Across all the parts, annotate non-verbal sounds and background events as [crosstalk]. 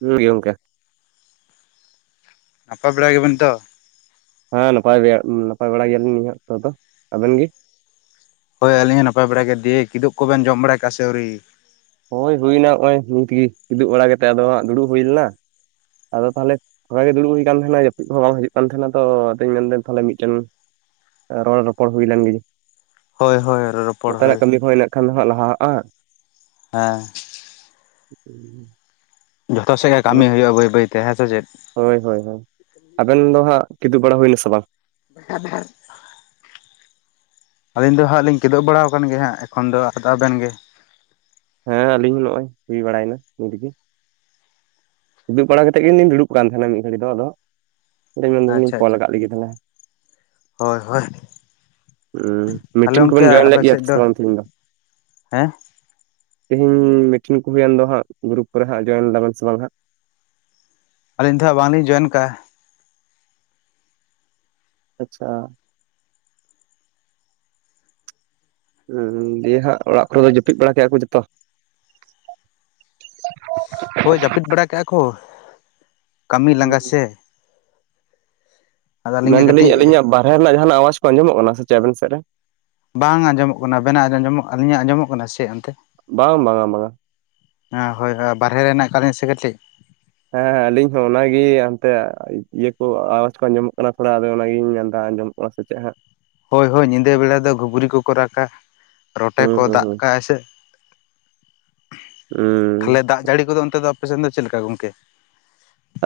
[unintelligible] ᱜᱚᱝᱠᱮ᱾ ᱱᱟᱯᱟᱭ ᱵᱟᱲᱟ [unintelligible] ᱛᱚ? ᱦᱮᱸ ᱱᱟᱯᱟᱭ ᱜᱮ, ᱱᱟᱯᱟᱭ ᱵᱟᱲᱟ ᱜᱮᱭᱟ ᱞᱤᱧ ᱱᱤᱭᱟᱹ ᱚᱠᱛᱚ ᱫᱚ ᱾ᱟᱵᱮᱱ ᱜᱤ? ᱦᱳᱭ ᱟᱹᱞᱤᱧ ᱦᱚᱸ ᱱᱟᱯᱟᱭ ᱵᱟᱲᱟᱭ ᱜᱮ᱾ ᱫᱤᱭᱮ ᱠᱤᱫᱩᱵ ᱠᱚᱵᱮᱱ ᱡᱚᱢ ᱵᱟᱲᱟᱭ ᱟᱠᱟᱫᱼᱟ ᱥᱮ ᱟᱹᱣᱨᱤ? ᱦᱳᱭ ᱦᱩᱭᱱᱟ ᱱᱚᱭ ᱱᱤᱛ ᱜᱮ ᱫᱩᱲᱩᱵᱽ ᱵᱟᱲᱟ ᱠᱟᱛᱮᱜ ᱟᱫᱚ ᱦᱟᱜ ᱫᱩᱲᱩᱵ ᱦᱩᱭ ᱱᱟ᱾ ᱟᱫᱚ ᱛᱟᱦᱚᱞᱮ ᱚᱝᱠᱟ ᱜᱮ ᱫᱩᱲᱩᱵᱽ ᱦᱩᱭ ᱟᱠᱟᱱ ᱛᱟᱦᱮᱫ ᱡᱟᱹᱯᱤᱫ ᱦᱚᱸ ᱵᱟᱝ ᱦᱤᱡᱩᱜ ᱠᱟᱱ ᱛᱟᱦᱮᱸᱱᱟ ᱛᱚ ᱟᱫᱚᱧ ᱢᱮᱱ ᱛᱟᱦᱮᱱ ᱢᱤᱫᱴᱮᱱ ᱨᱚᱲ ᱨᱚᱯᱚᱲ ᱦᱩᱭ ᱞᱮᱱ ᱜᱤ᱾ ᱦᱳᱭ ᱦᱳᱭ ᱨᱚᱯᱚᱲ ᱱᱚᱛᱮ ᱱᱟᱜ ᱦᱳᱭ᱾ ᱠᱟᱹᱢᱤ ᱠᱚᱸ ᱤᱱᱟᱹᱜ ᱠᱷᱟᱱ ᱫᱚ ᱦᱟᱸᱜ ᱞᱟᱦᱟᱜᱼᱟ᱾ ᱦᱮᱸ᱾ [inaudible] ᱡᱷᱚᱛᱚ ᱥᱮᱫ ᱜᱮ ᱠᱟᱹᱢᱤ ᱟᱵᱮᱱ ᱦᱩᱭᱩᱜᱼᱟ ᱵᱟᱹᱭ ᱵᱟᱹᱭ ᱛᱮ ᱦᱮᱸ ᱥᱮ ᱪᱮᱫ? ᱦᱳᱭ, ᱦᱳᱭ, ᱦᱳᱭ, ᱟᱵᱮᱱ ᱫᱚ ᱦᱟᱸᱜ ᱠᱤᱫᱩᱜ ᱵᱟᱲᱟ ᱦᱩᱭᱱᱟ ᱥᱮ ᱵᱟᱝ? [unintelligible] ᱟᱹᱞᱤᱧ ᱫᱚ ᱦᱟᱸᱜ ᱞᱤᱧ ᱠᱤᱫᱩᱵ ᱵᱟᱲᱟᱣ ᱟᱠᱟᱱ ᱜᱮᱭᱟ ᱦᱟᱸᱜ ᱮᱠᱷᱚᱱ ᱫᱚ, ᱟᱫᱚ ᱟᱵᱮᱱ ᱜᱮ? ᱦᱮᱸ ᱟᱞᱤᱧ ᱦᱚᱸ ᱱᱚᱜᱼᱚᱭ ᱦᱩᱭ ᱵᱟᱲᱟᱭᱱᱟ ᱱᱤᱛ ᱜᱮ᱾ ᱠᱤᱫᱩᱜ ᱵᱟᱲᱟ ᱠᱟᱛᱮᱫ ᱜᱮᱞᱤᱧ ᱫᱩᱲᱩᱵ ᱠᱟᱱ ᱛᱟᱦᱮᱱᱟ ᱢᱤᱫ ᱜᱷᱟᱹᱲᱤ ᱫᱚ ᱟᱫᱚ, [unintelligible] ᱟᱪᱪᱷᱟ ᱠᱚᱞ ᱟᱪᱪᱷᱟ᱾ ᱠᱟᱜ ᱞᱮᱜᱮ ᱛᱟᱦᱞᱮ᱾ ᱦᱳᱭ, ᱦᱳᱭ᱾ ᱦᱩᱸ ᱛᱟᱦᱚᱞᱮ ᱢᱤᱴᱤᱝ ᱜᱚᱝᱠᱮ ᱠᱚᱵᱮᱱ ᱡᱚᱭᱮᱱ ᱟᱯᱮ ᱞᱮᱫ ᱜᱮᱭᱟ ᱥᱮᱫ ᱥᱮ ᱵᱟᱝ ᱛᱤᱦᱤᱧ ᱫᱚ? ᱦᱮᱸ ᱛᱤᱦᱤᱧ ᱢᱤᱴᱤᱱ ᱠᱚ ᱦᱩᱭᱮᱱ ᱫᱚ ᱦᱟᱸᱜ ᱜᱨᱩᱯ ᱠᱚᱨᱮ ᱦᱟᱸᱜ ᱡᱚᱭᱮᱱ ᱫᱟᱵᱮᱱ ᱥᱮ ᱵᱟᱝ ᱦᱟᱸᱜ? ᱟᱹᱞᱤᱧ ᱫᱚ ᱦᱟᱸᱜ ᱵᱟᱝ ᱞᱤᱧ ᱡᱚᱭᱮᱱ ᱠᱟᱜᱼᱟ᱾ ᱟᱪᱪᱷᱟ᱾ ᱦᱩᱸ ᱫᱤᱭᱮ ᱦᱟᱸᱜ ᱚᱲᱟᱜ ᱠᱚᱨᱮ ᱫᱚ ᱡᱟᱹᱯᱤᱫ ᱵᱟᱲᱟ ᱠᱮᱫᱼᱟ ᱠᱚ ᱡᱷᱚᱛᱚ? ᱦᱳᱭ ᱡᱟᱹᱯᱤᱫ ᱵᱟᱲᱟ ᱠᱟᱜᱼᱟ ᱠᱚ ᱠᱟᱹᱢᱤ ᱞᱟᱸᱜᱟ ᱥᱮ? ᱟᱫᱚ ᱟᱹᱞᱤᱧ ᱜᱮ ᱢᱮᱱᱫᱟᱞᱤᱧ ᱠᱟᱹᱴᱤᱡ ᱟᱹᱞᱤᱧᱟᱜ ᱵᱟᱨᱦᱮ ᱨᱮᱱᱟᱜ ᱡᱟᱦᱟᱸ ᱟᱣᱟᱡᱽ ᱠᱚ ᱟᱸᱡᱚᱢᱚᱜ ᱠᱟᱱᱟ ᱥᱮᱥᱮᱫ ᱟᱵᱤᱱ ᱥᱮᱫ ᱨᱮ? ᱵᱟᱝ ᱟᱸᱡᱚᱢᱚᱜ ᱠᱟᱱᱟ ᱟᱵᱮᱱᱟ ᱟᱸᱡᱚᱢᱚᱜ ᱠᱟᱱᱟ ᱟᱹᱞᱤᱧᱟᱜ ᱟᱸᱡᱚᱢᱚᱜ ᱠᱟᱱᱟ ᱥᱮ ᱚᱱᱛᱮ? ᱵᱟᱝ ᱵᱟᱝᱟ ᱵᱟᱝᱟ᱾ ᱦᱮᱸ ᱦᱳᱭ ᱦᱳᱭ ᱵᱟᱨᱦᱮ ᱦᱮᱱᱟᱜ ᱠᱟᱫ ᱞᱤᱧᱟ ᱥᱮ ᱠᱟᱹᱴᱤᱡ᱾ ᱦᱮᱸ ᱟᱞᱤᱧ ᱦᱚᱸ ᱚᱱᱟᱜᱮ ᱦᱚᱱᱛᱮ ᱤᱭᱟᱹ ᱠᱚ ᱟᱣᱟᱡᱽ ᱠᱚ ᱟᱸᱡᱚᱢᱚᱜ ᱠᱟᱱᱟ ᱛᱷᱚᱲᱟ ᱟᱫᱚ ᱚᱱᱟᱜᱤᱧ ᱢᱮᱱ ᱫᱟ ᱟᱸᱡᱚᱢ ᱚᱣᱟᱜ ᱥᱮᱪᱮᱜ ᱦᱟᱸᱜ? ᱦᱳᱭ ᱦᱳᱭ ᱧᱤᱫᱟᱹ ᱵᱮᱲᱟ ᱫᱚ ᱜᱷᱩᱩᱜᱨᱤ ᱠᱚ ᱠᱚ ᱨᱟᱜᱟ ᱨᱚᱴᱮ ᱦᱩᱸ ᱠᱚ ᱦᱩᱸ ᱫᱟᱜ ᱦᱩᱸ ᱠᱟᱜᱼᱟ ᱥᱮ ᱩᱸ᱾ ᱛᱟᱦᱚᱞᱮ ᱫᱟᱜ ᱡᱟᱹᱲᱤᱫᱚ ᱚᱱᱛᱮ ᱫᱚ ᱟᱯᱮᱥᱮᱫ ᱫᱚ ᱪᱮᱫ ᱞᱮᱠᱟ ᱜᱚᱝᱠᱮ?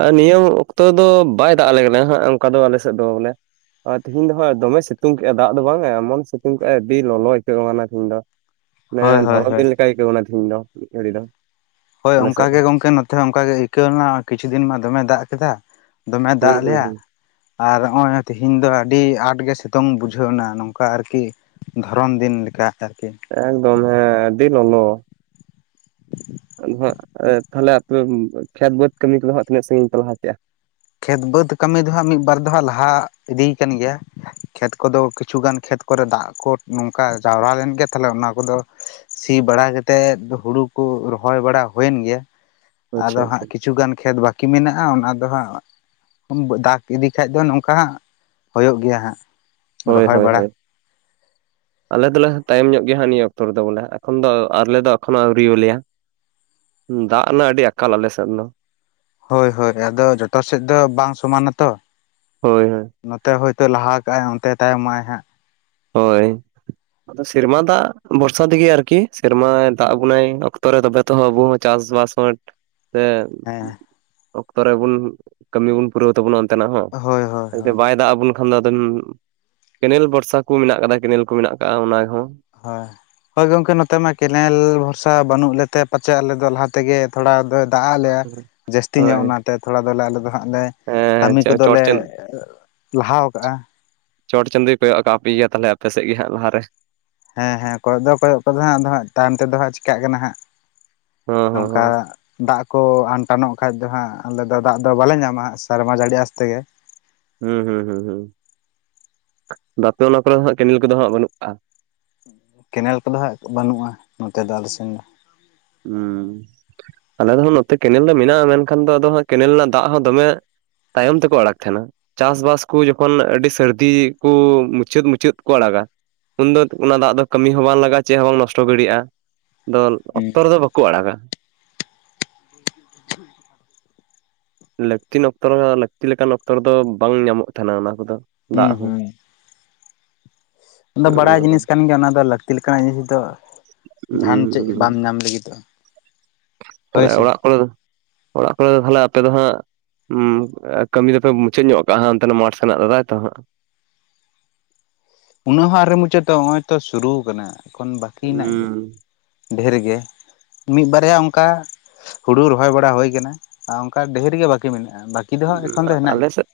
ᱟ ᱱᱤᱭᱟᱹ ᱚᱠᱛᱚ ᱫᱚ ᱵᱟᱭ ᱫᱟᱜ ᱟᱞᱮ ᱠᱟᱱᱟ ᱦᱟᱸᱜ ᱚᱱᱠᱟ ᱫᱚ ᱟᱞᱮ ᱥᱮᱫ ᱫᱚ ᱵᱚᱞᱮ᱾ ᱟ ᱛᱤᱦᱤᱧ ᱫᱚ ᱦᱟᱸᱜ ᱫᱚᱢᱮ ᱥᱤᱛᱩᱝ ᱠᱮᱫᱼᱟ ᱫᱟᱜ ᱫᱚ ᱵᱟᱝ ᱮᱢᱚᱱ ᱥᱤᱛᱩᱝ ᱠᱮᱜᱼᱟ ᱟᱹᱰᱤ ᱞᱚᱞᱚ ᱟᱹᱭᱠᱟᱹᱣ ᱠᱟᱱᱟ ᱛᱤᱦᱤᱧ ᱫᱚ᱾ ᱦᱳᱭ ᱚᱱᱮ ᱦᱳᱭ ᱫᱷᱚᱨᱚᱢ ᱦᱳᱭ ᱫᱤᱱ ᱞᱮᱠᱟᱭ ᱟᱹᱭᱠᱟᱹᱣ ᱮᱱᱟ ᱛᱤᱦᱤᱧ ᱫᱚ ᱢᱤᱫ ᱜᱷᱟᱹᱲᱤ ᱫᱚ᱾ ᱦᱳᱭ ᱟᱞᱮ ᱥᱮᱫ ᱚᱱᱠᱟᱜ ᱫᱚ ᱜᱮ ᱜᱚᱝᱠᱮ ᱱᱚᱛᱮ ᱦᱚᱸ ᱚᱱᱠᱟᱜ ᱜᱮ ᱟᱹᱭᱠᱟᱹᱣ ᱞᱮᱱᱟ ᱠᱤᱪᱷᱩ ᱫᱤᱱ ᱢᱟ ᱫᱚᱢᱮ ᱫᱟᱜ ᱠᱮᱫᱟ, ᱫᱚᱢᱮ ᱦᱩᱸ ᱫᱟᱜᱼᱟ ᱦᱩᱸ ᱞᱮᱭᱟ, ᱦᱩᱸ ᱟᱨ ᱱᱚᱜᱼᱚᱭ ᱛᱤᱦᱤᱧ ᱫᱚ ᱟᱹᱰᱤ ᱟᱸᱴ ᱜᱮ ᱥᱤᱛᱩᱝ ᱵᱩᱡᱷᱟᱹᱣ ᱱᱟ ᱱᱚᱝᱠᱟ ᱟᱨᱠᱤ᱾ ᱫᱷᱚᱨᱚᱱ ᱫᱤᱱ ᱞᱮᱠᱟ ᱟᱨᱠᱤ᱾ ᱮᱠᱫᱚᱢ ᱦᱮᱸ ᱟᱹᱰᱤ ᱞᱚᱞᱚ᱾ ᱟᱫᱚ ᱦᱟᱸᱜ ᱛᱟᱦᱚᱞᱮ ᱟᱯᱮ ᱠᱷᱮᱛ ᱵᱟᱹᱫᱽ ᱠᱟᱹᱢᱤ ᱠᱚᱫᱚ ᱦᱟᱸᱜ ᱛᱤᱱᱟᱹᱜ ᱥᱟᱹᱜᱤᱧ ᱯᱮ ᱞᱟᱦᱟ ᱠᱮᱜᱼᱟ? ᱠᱷᱮᱛ ᱵᱟᱹᱫᱽ ᱠᱟᱹᱢᱤ ᱫᱚ ᱦᱟᱸᱜ ᱢᱤᱫ ᱵᱟᱨ ᱫᱚ ᱦᱟᱸᱜ ᱞᱟᱦᱟ ᱤᱫᱤᱭ ᱠᱟᱱ ᱜᱮᱭᱟ᱾ ᱠᱷᱮᱛ ᱠᱚᱫᱚ ᱠᱤᱪᱷᱩᱜᱟᱱ ᱠᱷᱮᱛ ᱠᱚᱨᱮ ᱫᱟᱜ ᱠᱚ ᱱᱚᱝᱠᱟ ᱡᱟᱣᱨᱟ ᱞᱮᱱᱜᱮ ᱛᱟᱦᱚᱞᱮ ᱚᱱᱟ ᱠᱚᱫᱚ ᱥᱤ ᱵᱟᱲᱟ ᱠᱟᱛᱮᱫ ᱦᱩᱲᱩ ᱠᱩ ᱨᱚᱦᱚᱭ ᱵᱟᱲᱟ ᱦᱩᱭᱮᱱ ᱜᱮᱭᱟ, ᱟᱪᱪᱷᱟ ᱟᱫᱚ ᱟᱪᱪᱷᱟ ᱦᱟᱸᱜ ᱠᱤᱪᱷᱩᱩᱜᱟᱱ ᱠᱷᱮᱛ ᱵᱟᱹᱠᱤ ᱢᱮᱱᱟᱜᱼᱟ ᱚᱱᱟ ᱫᱚ ᱦᱟᱸᱜ ᱫᱟᱜᱽ ᱤᱫᱤ ᱠᱷᱟᱡ ᱫᱚ ᱱᱚᱝᱠᱟ ᱦᱟᱸᱜ ᱦᱭᱳ ᱜᱮᱭᱟ ᱦᱟᱸᱜ ᱾ ᱦᱳᱭ ᱦᱳᱭ ᱦᱳᱭ ᱾ ᱟᱞᱮ ᱫᱚᱞᱮ ᱛᱟᱭᱚᱢ ᱧᱚᱜ ᱜᱮᱭᱟᱜ ᱱᱤᱭᱟᱹ ᱚᱠᱛᱚ ᱨᱮᱫᱚ ᱵᱚᱞᱮ ᱮᱠᱷᱚᱱ ᱫᱚ ᱟᱞᱮ ᱫᱚ ᱮᱠᱷᱚᱱᱚ ᱟᱹᱣᱨᱤ ᱟᱞᱮᱭᱟ ᱾ ᱫᱟᱜ ᱨᱮᱱᱟᱜ ᱟᱹᱰᱤ ᱟᱠᱟᱞ ᱟᱞᱮᱥᱮᱫ ᱫᱚ ᱾ ᱦᱳᱭ ᱦᱳᱭ ᱟᱫᱚ ᱡᱚᱴᱟ ᱥᱮᱫ ᱫᱚ ᱵᱟᱝ ᱥᱚᱢᱟᱱᱟᱛᱚ, ᱦᱳᱭ ᱦᱳᱭ ᱱᱚᱛᱮ ᱦᱳᱭᱛᱳ ᱞᱟᱦᱟ ᱠᱟᱜᱼ ᱟᱭ ᱚᱱᱛᱮ ᱛᱟᱭᱚᱢᱚᱜᱼ ᱟᱭ ᱦᱟᱸᱜ ᱾ ᱦᱳᱭ ᱾ ᱟᱫᱚ ᱥᱮᱨᱢᱟ ᱫᱟᱜ ᱵᱷᱚᱨᱥᱟ ᱛᱮᱜᱮ ᱟᱨᱠᱤ ᱥᱮᱨᱢᱟ ᱫᱟᱜ ᱟᱵᱱᱟᱭ ᱚᱠᱛᱚ ᱨᱮ ᱛᱚᱵᱮ ᱡᱦᱚᱛᱚ ᱟᱵᱚ ᱦᱚᱸ ᱪᱟᱥ ᱵᱟᱥ [unintelligible] ᱥᱮ ᱦᱮᱸ᱾ ᱚᱠᱛᱚ ᱨᱮᱵᱚᱱ ᱠᱟᱹᱢᱤ ᱵᱚᱱ ᱯᱩᱨᱟᱹᱣ ᱛᱟᱵᱚᱱᱟ ᱚᱱᱛᱮᱱᱟᱜ ᱦᱚᱸ ᱦᱳᱭ ᱦᱳᱭ ᱡᱛᱮ ᱦᱳᱭ ᱵᱟᱭ ᱫᱟᱜ ᱟᱵᱚᱱ ᱠᱷᱟᱱ ᱟᱫᱚ ᱠᱮᱱᱮᱞ ᱵᱷᱚᱨᱥᱟ ᱠᱚ ᱢᱮᱱᱟᱜ ᱠᱟᱫᱟ ᱠᱮᱱᱮᱞ ᱠᱚ ᱢᱮᱱᱟᱜ ᱟᱠᱟᱫᱟ ᱚᱱᱟᱦᱚ ᱾ ᱦᱳᱭ ᱦᱚᱭᱳ ᱜᱚᱢᱠᱮ ᱱᱚᱛᱮ ᱢᱟ ᱠᱮᱱᱮᱞ ᱵᱷᱚᱨᱥᱟ ᱵᱟᱹᱱᱩᱜ ᱞᱮᱛᱮ ᱯᱟᱪᱮᱜ ᱟᱞᱮᱫ ᱫᱚ ᱞᱟᱦᱟ ᱛᱮᱜᱮ ᱛᱷᱚᱲᱟ ᱫᱚ ᱫᱟᱜ ᱟᱜ ᱞᱮᱭᱟ ᱡᱟᱹᱥᱛᱤ ᱧᱚᱜ ᱦᱳᱭ ᱚᱱᱟᱛᱮ ᱛᱷᱚᱲᱟ ᱫᱚᱞᱮ ᱟᱞᱮᱫᱚ ᱦᱟᱸᱜ ᱞᱮ ᱠᱟᱹᱢᱤ ᱦᱮᱸ ᱪᱚᱴ ᱠᱚᱫᱚᱞᱮ ᱪᱟᱸᱫ ᱞᱟᱦᱟ ᱠᱟᱜᱼᱟ ᱾ ᱪᱚᱴ ᱪᱟᱸᱫᱳᱭ ᱠᱚᱭᱚᱜ ᱠᱟᱫ ᱯᱮ ᱜᱮᱭᱟ ᱛᱟᱦᱚᱞᱮ ᱟᱯᱮ ᱥᱮᱫ ᱜᱮ ᱦᱟᱸᱜ ᱞᱟᱦᱟᱨᱮ ᱾ ᱦᱮᱸ ᱦᱮᱸ ᱠᱚᱭᱚᱜ ᱫᱚ ᱠᱚᱭᱚᱜ ᱠᱟᱫᱟ ᱦᱟᱸᱜ ᱟᱫᱚ ᱦᱟᱸᱜ ᱛᱟᱭᱚᱢ ᱛᱮᱫᱚ ᱦᱟᱸᱜ ᱪᱮᱤᱠᱟᱜ ᱠᱟᱱᱟ ᱦᱟᱸᱜ, ᱦᱚᱸ ᱦᱚᱸ ᱱᱚᱝᱠᱟ ᱦᱚᱸ ᱫᱟᱜ ᱠᱚ ᱟᱱᱴᱟᱱᱚᱜ ᱠᱷᱟᱡ ᱫᱚ ᱦᱟᱸᱜ ᱟᱞᱮ ᱫᱚ ᱫᱟᱜ ᱫᱚ ᱵᱟᱞᱮ ᱧᱟᱢᱟ ᱦᱟᱸᱜ ᱥᱮᱨᱢᱟ ᱡᱟᱹᱲᱤ ᱟᱥᱛᱮᱜᱮ ᱦᱩᱸ ᱦᱩᱸ ᱦᱩᱸ ᱦᱩᱸ ᱫᱟᱛᱮ ᱚᱱᱟ ᱠᱚᱨᱮ ᱦᱟᱸᱜ ᱠᱮᱱᱮᱞ ᱠᱚᱫᱚ ᱦᱟᱸᱜ ᱵᱟᱹᱱᱩᱜ ᱠᱟᱜᱼᱟ? ᱠᱮᱱᱮᱞ ᱠᱚᱫᱚ ᱦᱟᱸᱜ ᱵᱟᱹᱱᱩᱜᱼᱟ ᱱᱚᱛᱮ ᱫᱚ ᱟᱞᱮ ᱥᱮᱱ ᱫᱚ ᱾ ᱦᱮᱸ, ᱟᱞᱮ ᱫᱚ ᱱᱚᱛᱮ ᱠᱮᱱᱮᱞ ᱫᱚ ᱢᱮᱱᱟᱜᱼᱟ, ᱢᱮᱱᱠᱷᱟᱱ ᱫᱚ ᱟᱫᱚ ᱠᱮᱱᱮᱞ ᱨᱮᱱᱟᱜ ᱫᱟᱜ ᱦᱚᱸ ᱫᱚᱢᱮ ᱛᱟᱭᱚᱢ ᱛᱮᱠᱚ ᱟᱲᱟᱜ ᱛᱟᱦᱮᱱᱟ ᱾ ᱪᱟᱥᱵᱟᱥ ᱠᱚ ᱡᱚᱠᱷᱚᱱ ᱟᱹᱰᱤ ᱥᱟᱹᱨᱫᱤ ᱠᱚ ᱢᱩᱪᱟᱹᱫ ᱢᱩᱪᱟᱹᱫ ᱠᱚ ᱟᱲᱟᱜ-ᱟ ᱾ ᱩᱱᱫᱚ ᱚᱱᱟ ᱫᱟᱜ ᱫᱚ ᱠᱟᱹᱢᱤ ᱦᱚᱸ ᱵᱟᱝ ᱞᱟᱜᱟᱜᱼᱟ ᱪᱮᱫ ᱦᱚᱸ ᱵᱟᱝ ᱱᱚᱥᱴᱚ ᱫᱟᱲᱮᱹᱭᱟᱜᱼᱟ ᱾ ᱫᱚ ᱦᱩᱸ ᱚᱠᱛᱚ ᱨᱮᱫᱚ ᱵᱟᱠᱚ ᱟᱲᱟᱜ-ᱟ ᱾ ᱞᱟᱹᱠᱛᱤ ᱨᱮᱱᱟᱜ ᱚᱠᱛᱚ ᱫᱚ ᱞᱟᱹᱠᱛᱤ ᱞᱮᱠᱟᱱ ᱚᱠᱛᱚ ᱢᱚᱛᱚ ᱵᱟᱝ ᱧᱟᱢᱚᱜ ᱛᱟᱦᱮᱱᱟ ᱚᱱᱟ ᱠᱚᱫᱚ ᱫᱟᱜ ᱦᱩᱸ ᱦᱚᱸ᱾ ᱦᱩᱸ [unintelligible] ᱟᱫᱚ ᱵᱟᱲᱟᱭ ᱡᱤᱱᱤᱥ ᱠᱟᱱ ᱜᱮᱭᱟ ᱚᱱᱟ ᱫᱚ ᱞᱟᱹᱠᱛᱤ ᱞᱮᱠᱟᱱᱟᱜ ᱡᱤᱱᱤᱥ ᱫᱚ ᱡᱟᱦᱟᱱ ᱪᱮᱫ ᱵᱟᱢ ᱧᱟᱢ ᱞᱟᱹᱜᱤᱫᱚᱜ ᱾ ᱛᱟᱦᱞᱮ ᱚᱲᱟᱜ ᱠᱚᱨᱮ ᱫᱚ, ᱚᱲᱟᱜ ᱠᱚᱨᱮ ᱫᱚ ᱛᱟᱦᱞᱮ ᱟᱯᱮ ᱫᱚ ᱦᱟᱸᱜ ᱠᱟᱹᱢᱤ ᱫᱚᱯᱮ ᱢᱩᱪᱟᱹᱫ ᱧᱚᱜ ᱠᱟᱜᱼᱟ ᱦᱟᱱᱛᱮ ᱢᱟᱴ ᱥᱮᱱᱟᱜ ᱫᱚ ᱛᱟᱭᱛᱚ ᱦᱟᱸᱜ? ᱩᱱᱟᱹᱜ ᱦᱚᱸ ᱟᱹᱣᱨᱤ ᱢᱩᱪᱟᱹᱫᱚᱜ-ᱟ ᱱᱚᱜᱼᱚᱭ ᱛᱚ ᱥᱩᱨᱩ ᱠᱟᱱᱟ ᱮᱠᱷᱚᱱ ᱵᱟᱹᱠᱤ ᱢᱮᱱᱟᱜ ᱜᱮᱭᱟ ᱾ ᱰᱷᱮᱨ ᱜᱮ᱾ ᱢᱤᱫ ᱵᱟᱨᱭᱟ ᱚᱱᱠᱟ ᱦᱩᱲᱩ ᱨᱚᱦᱚᱭ ᱵᱟᱲᱟ ᱦᱩᱭ ᱟᱠᱟᱱᱟ ᱟᱨ ᱚᱱᱠᱟ ᱰᱷᱮᱨ ᱜᱮ ᱵᱟᱹᱠᱤ ᱢᱮᱱᱟᱜᱼᱟ ᱾ ᱟᱞᱮᱥᱮᱫ,